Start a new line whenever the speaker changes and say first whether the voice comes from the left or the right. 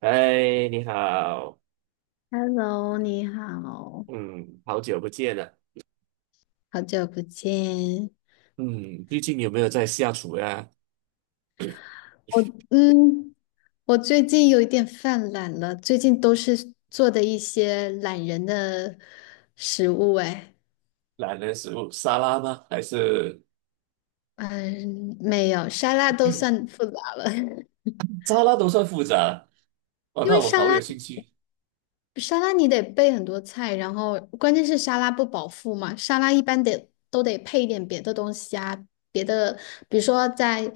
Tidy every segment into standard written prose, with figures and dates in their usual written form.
right: 哎，你好，
left: Hello，你好，
right: 嗯，好久不见了。
left: 好久不见。
right: 嗯，最近有没有在下厨呀？
left: 我嗯，我最近有一点犯懒了，最近都是做的一些懒人的食物。哎，
right: 懒人食物沙拉吗？还是
left: 嗯，没有，沙拉都算复杂了。
right: 沙拉都算复杂？哦，
left: 因
right: 那
left: 为
right: 我
left: 沙
right: 好有
left: 拉
right: 兴趣。
left: 沙拉你得备很多菜，然后关键是沙拉不饱腹嘛，沙拉一般得都得配一点别的东西啊，别的比如说在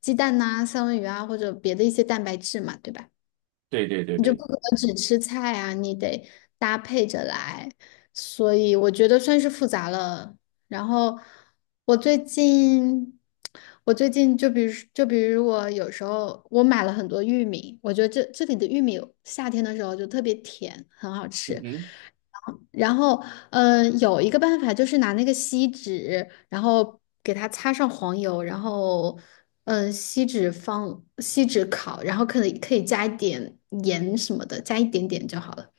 left: 鸡蛋呐、三文鱼啊，或者别的一些蛋白质嘛，对吧？
right: 对对对
left: 你就不
right: 对。
left: 可能只吃菜啊，你得搭配着来，所以我觉得算是复杂了。然后我最近，我最近就比如我有时候我买了很多玉米，我觉得这里的玉米夏天的时候就特别甜，很好
right: 嗯
left: 吃。
right: 哼。
left: 然后，有一个办法就是拿那个锡纸，然后给它擦上黄油，然后，放锡纸烤，然后可以加一点盐什么的，加一点点就好了。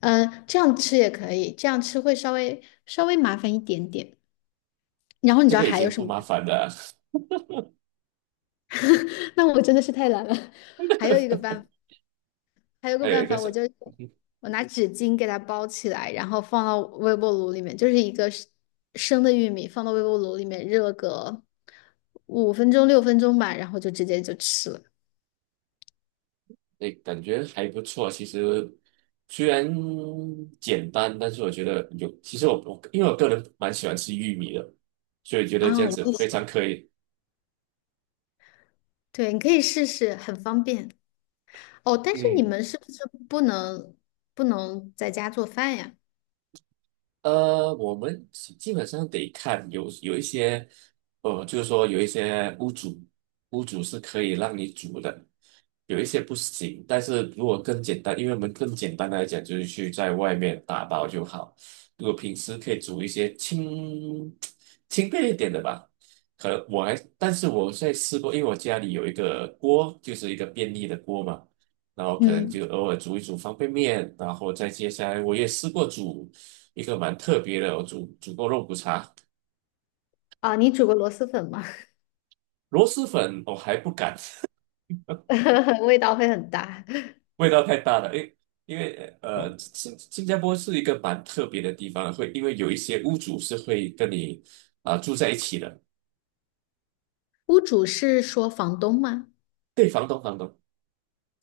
left: 这样吃也可以，这样吃会稍微麻烦一点点。然后你
right: 这
left: 知道
right: 个已
left: 还有
right: 经
left: 什
right: 不
left: 么
right: 麻
left: 办法。
right: 烦了。
left: 那我真的是太懒了。还有一个办法。还有个
right: 还有
left: 办
right: 一个
left: 法，
right: 什
left: 我
right: 么？
left: 就
right: 嗯哼。
left: 我拿纸巾给它包起来，然后放到微波炉里面，就是一个生的玉米放到微波炉里面热个五分钟6分钟吧，然后就直接就吃了。
right: 哎，感觉还不错。其实虽然简单，但是我觉得有。其实我因为我个人蛮喜欢吃玉米的，所以觉得这
left: 啊，
right: 样
left: 我
right: 子
left: 也
right: 非
left: 是，
right: 常可以。
left: 对，你可以试试，很方便哦。但是你
right: 嗯。
left: 们是不是不能不能在家做饭呀？
right: 呃，我们基本上得看有一些，呃，就是说有一些屋主，屋主是可以让你煮的，有一些不行。但是如果更简单，因为我们更简单来讲，就是去在外面打包就好。如果平时可以煮一些轻 轻便一点的吧，可能我还，但是我在试过，因为我家里有一个锅，就是一个便利的锅嘛。然后可能
left: 嗯，
right: 就偶尔煮一煮方便面，然后再接下来我也试过煮。一个蛮特别的哦，我煮过肉骨茶。
left: 啊，你煮过螺蛳粉吗？
right: 螺蛳粉我还不敢。
left: 味道会很大。
right: 味道太大了。因为呃，新加坡是一个蛮特别的地方，会因为有一些屋主是会跟你啊、住在一起的。
left: 屋主是说房东吗？
right: 对，房东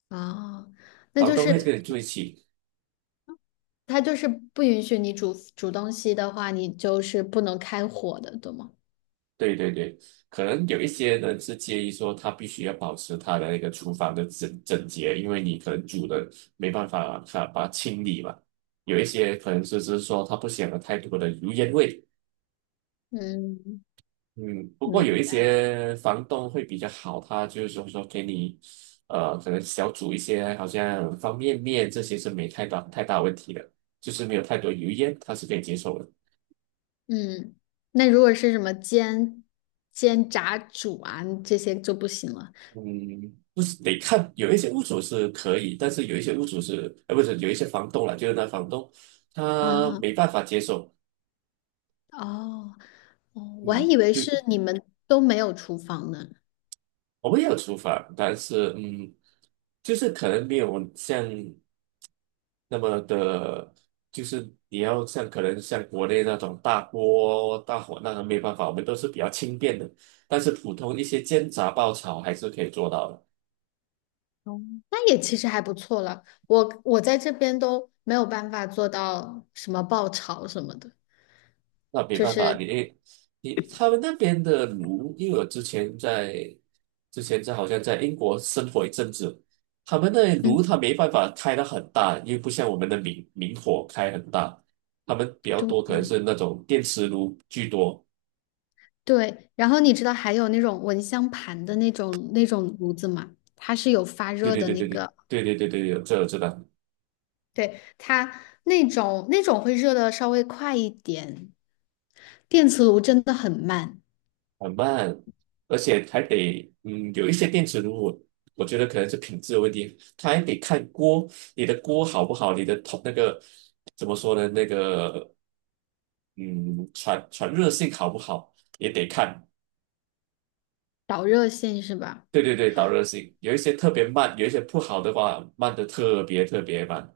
left: 哦，那
right: 房
left: 就
right: 东会跟
left: 是
right: 你住一起。
left: 它就是不允许你煮煮东西的话，你就是不能开火的，对吗？
right: 对对对，可能有一些人是介意说他必须要保持他的那个厨房的整洁，因为你可能煮的没办法把它清理嘛。有一些可能是说他不想有太多的油烟味。
left: 嗯，
right: 嗯，不过有
left: 明
right: 一
left: 白。
right: 些房东会比较好，他就是说给你，呃，可能小煮一些，好像方便面这些是没太大问题的，就是没有太多油烟，他是可以接受的。
left: 嗯，那如果是什么煎、炸、煮啊，这些就不行了。
right: 嗯，不是得看，有一些屋主是可以，但是有一些屋主是，呃，不是有一些房东啦，就是那房东
left: 啊
right: 他
left: 哈，
right: 没办法接受。
left: 哦，哦，我还
right: 嗯，
left: 以为是
right: 就。
left: 你们都没有厨房呢。
right: 我们也有厨房，但是就是可能没有像那么的，就是你要像可能像国内那种大锅大火那个没办法，我们都是比较轻便的，但是普通一些煎炸爆炒还是可以做到的。
left: 哦，那也其实还不错了。我在这边都没有办法做到什么爆炒什么的，
right: 那没
left: 就
right: 办法，
left: 是
right: 你他们那边的炉，因为我之前在好像在英国生活一阵子，他们那里
left: 嗯，
right: 炉它没办法开得很大，因为不像我们的明明火开很大，他们比较
left: 对，
right: 多可能是那种电磁炉居多。
left: 对，然后你知道还有那种蚊香盘的那种炉子吗？它是有发
right: 对
left: 热
right: 对
left: 的
right: 对
left: 那
right: 对对，
left: 个，
right: 对对对对对，这我知道。
left: 对，它那种会热的稍微快一点，电磁炉真的很慢，
right: 很慢，而且还得有一些电磁炉我。我觉得可能是品质的问题，它还得看锅，你的锅好不好，你的铜那个怎么说呢？那个嗯，传热性好不好也得看。
left: 导热线是吧？
right: 对对对，导热性有一些特别慢，有一些不好的话慢的特别慢。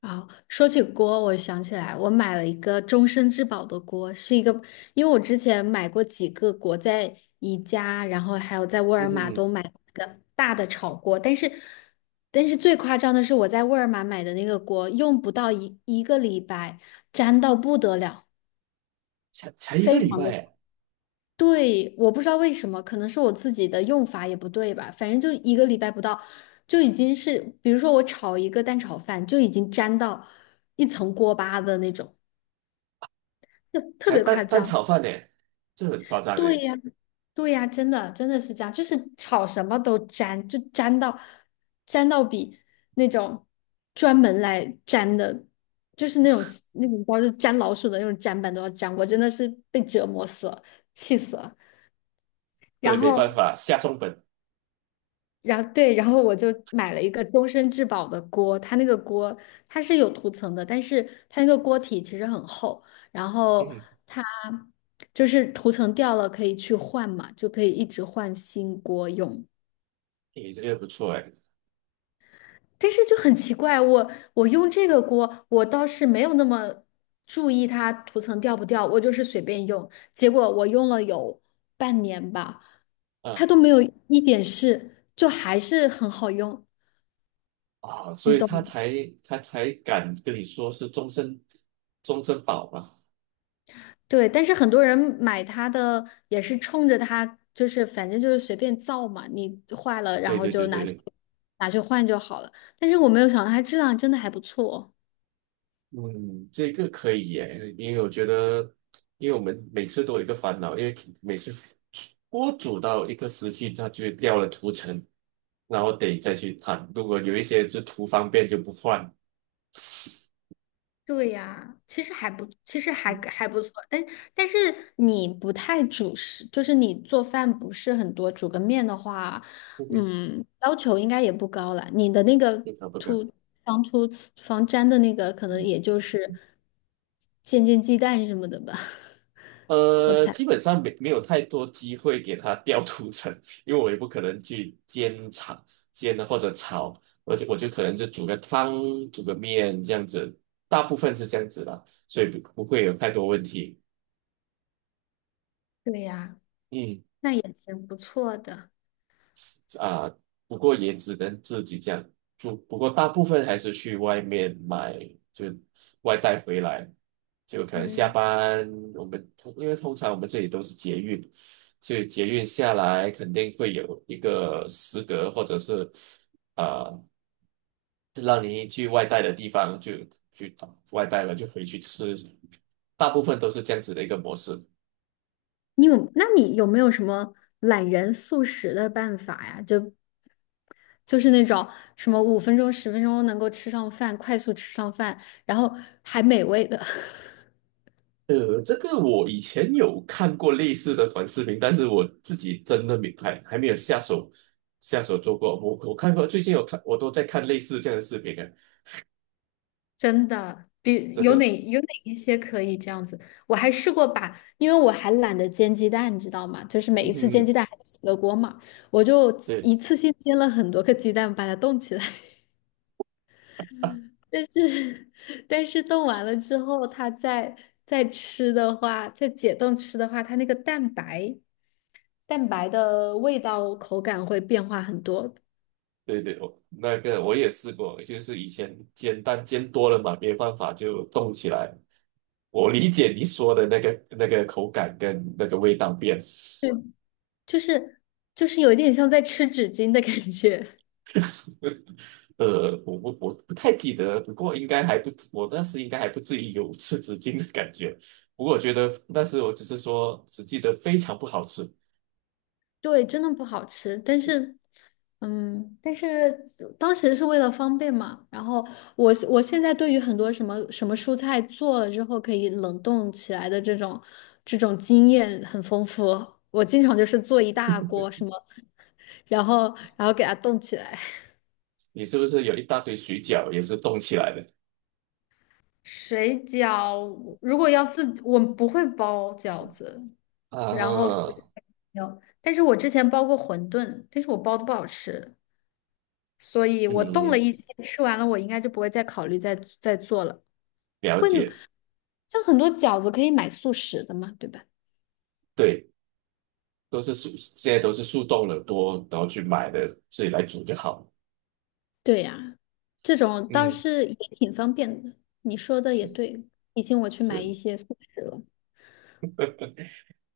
left: 好，说起锅，我想起来，我买了一个终身质保的锅，是一个，因为我之前买过几个锅，在宜家，然后还有在沃
right: 嗯
left: 尔玛
right: 哼。
left: 都买过一个大的炒锅，但是最夸张的是我在沃尔玛买的那个锅，用不到一个礼拜，粘到不得了。
right: 才才一个
left: 非
right: 礼
left: 常
right: 拜
left: 的。
right: 哎。
left: 对，我不知道为什么，可能是我自己的用法也不对吧。反正就一个礼拜不到，就已经是，比如说我炒一个蛋炒饭，就已经粘到一层锅巴的那种，就特
right: 才
left: 别
right: 蛋
left: 夸
right: 蛋
left: 张。
right: 炒饭呢，这很夸张
left: 对
right: 哎。
left: 呀，对呀，真的真的是这样，就是炒什么都粘，就粘到比那种专门来粘的，就是那种包是粘老鼠的那种粘板都要粘，我真的是被折磨死了，气死了。
right: 对，
left: 然
right: 没办
left: 后
right: 法，下重本。
left: 然后对，然后我就买了一个终身质保的锅，它那个锅它是有涂层的，但是它那个锅体其实很厚，然
right: 嗯
left: 后
right: 哼。
left: 它就是涂层掉了可以去换嘛，就可以一直换新锅用。
right: 你这个不错哎。
left: 但是就很奇怪，我用这个锅，我倒是没有那么注意它涂层掉不掉，我就是随便用，结果我用了有半年吧，它
right: 嗯。
left: 都没有一点事，就还是很好用，
right: 啊，所
left: 你
right: 以
left: 懂吗？
right: 他才他才敢跟你说是终身保嘛。
left: 对，但是很多人买它的也是冲着它，就是反正就是随便造嘛，你坏了然
right: 对
left: 后
right: 对对
left: 就
right: 对
left: 拿去
right: 对。
left: 拿去换就好了。但是我没有想到它质量真的还不错。
right: 嗯，这个可以耶。因为我觉得，因为我们每次都有一个烦恼，因为每次锅煮到一个时期，它就掉了涂层，然后得再去烫。如果有一些就图方便就不换。
left: 对呀，其实还
right: 嗯，
left: 还不错，但是你不太主食，就是你做饭不是很多，煮个面的话，
right: 不会。
left: 要求应该也不高了。你的那个
right: 不可不可。
left: 涂防涂防粘的那个，可能
right: 嗯。
left: 也就是煎煎鸡蛋什么的吧。
right: 呃，基本上没有太多机会给它掉涂层，因为我也不可能去煎或者炒，而且我就可能就煮个汤、煮个面这样子，大部分是这样子啦，所以不会有太多问题。
left: 对呀，
right: 嗯。
left: 那也挺不错的。
right: 啊，不过也只能自己这样做。不过大部分还是去外面买，就外带回来。就可能下
left: 嗯，
right: 班，我们通因为通常我们这里都是捷运，所以捷运下来肯定会有一个食阁，或者是啊、呃让你去外带的地方就去外带了，就回去吃。大部分都是这样子的一个模式。
left: 你有，那你有没有什么懒人速食的办法呀？就是那种什么五分钟、10分钟能够吃上饭，快速吃上饭，然后还美味的。
right: 呃，这个我以前有看过类似的短视频，但是我自己真的没还没有下手做过。我看过，最近有看，我都在看类似这样的视频啊。
left: 真的，比
right: 真
left: 有哪
right: 的。
left: 有哪一些可以这样子？我还试过把，因为我还懒得煎鸡蛋，你知道吗？就是每一次煎
right: 嗯，
left: 鸡蛋还得洗个锅嘛，我就
right: 对
left: 一次性煎了很多个鸡蛋，把它冻起来。但是，但是冻完了之后，它再吃的话，再解冻吃的话，它那个蛋白的味道口感会变化很多，
right: 对对，我那个我也试过，就是以前煎蛋煎多了嘛，没办法就动起来。我理解你说的那个口感跟那个味道变。
left: 对，就是就是有一点像在吃纸巾的感觉。
right: 呃，我不太记得，不过应该还不至我当时应该还不至于有吃纸巾的感觉。不过我觉得但是我只是说，只记得非常不好吃。
left: 对，真的不好吃，但是，嗯，但是当时是为了方便嘛。然后我现在对于很多什么什么蔬菜做了之后可以冷冻起来的这种经验很丰富，我经常就是做一大锅什么，然后给它冻起来。
right: 你是不是有一大堆水饺也是冻起来的？
left: 水饺如果要自己，我不会包饺子，然后
right: 啊。
left: 没有，但是我之前包过馄饨，但是我包的不好吃。所以我动了
right: 嗯，
left: 一些，吃完了我应该就不会再考虑再做了。
right: 了解。
left: 像很多饺子可以买速食的嘛，对吧？
right: 对，都是速，现在都是速冻了多，然后去买的，自己来煮就好了。
left: 对呀，这种倒
right: 嗯，
left: 是也挺方便的。你说的也对，提醒我去买
right: 是。
left: 一些速食了。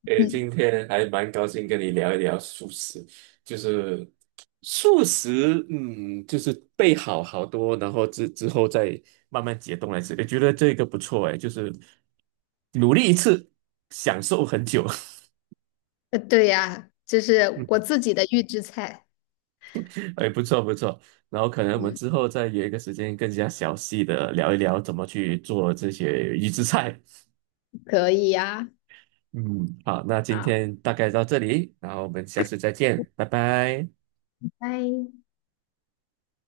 right: 诶，今
left: 嗯，
right: 天还蛮高兴跟你聊一聊素食，就是素食。嗯，就是备好好多，然后之后再慢慢解冻来吃，也觉得这个不错诶，就是努力一次，享受很久。
left: 对呀，这 是我
right: 嗯，
left: 自己的预制菜。
right: 哎，不错不错。然后可能我们
left: 嗯，
right: 之后再约一个时间，更加详细的聊一聊怎么去做这些预制菜。
left: 可以呀。
right: 嗯，好，那今
left: 好，
right: 天大概到这里，然后我们下次再见，拜拜。
left: 拜。